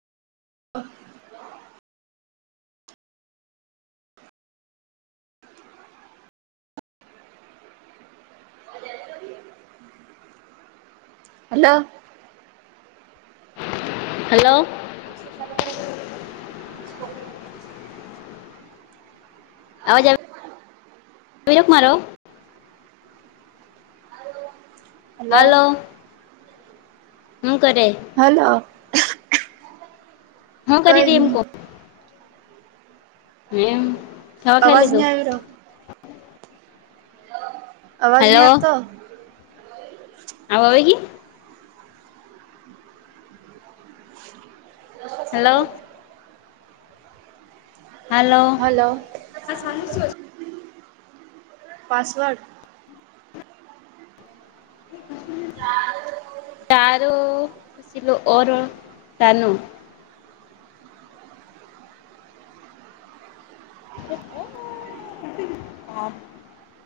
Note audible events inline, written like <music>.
અહ <unintelligible> hello. Hello. શિક્ષા કર <unintelligible> આવજ આવે <unintelligible> ક મારો. હલો. હું કરે. હલો. હા કઈ કરીતી એમ નહી કો. એમ ખાવા ખાઈ અવાજ નય લીધું આવી રહયો. અવાજ હલો નહી આપતો. અવે આવે છે. હલો. હલો. <unintelligible> પાસવર્ડ. શરૂ <unintelligible> ઓર તનું. <unintelligible>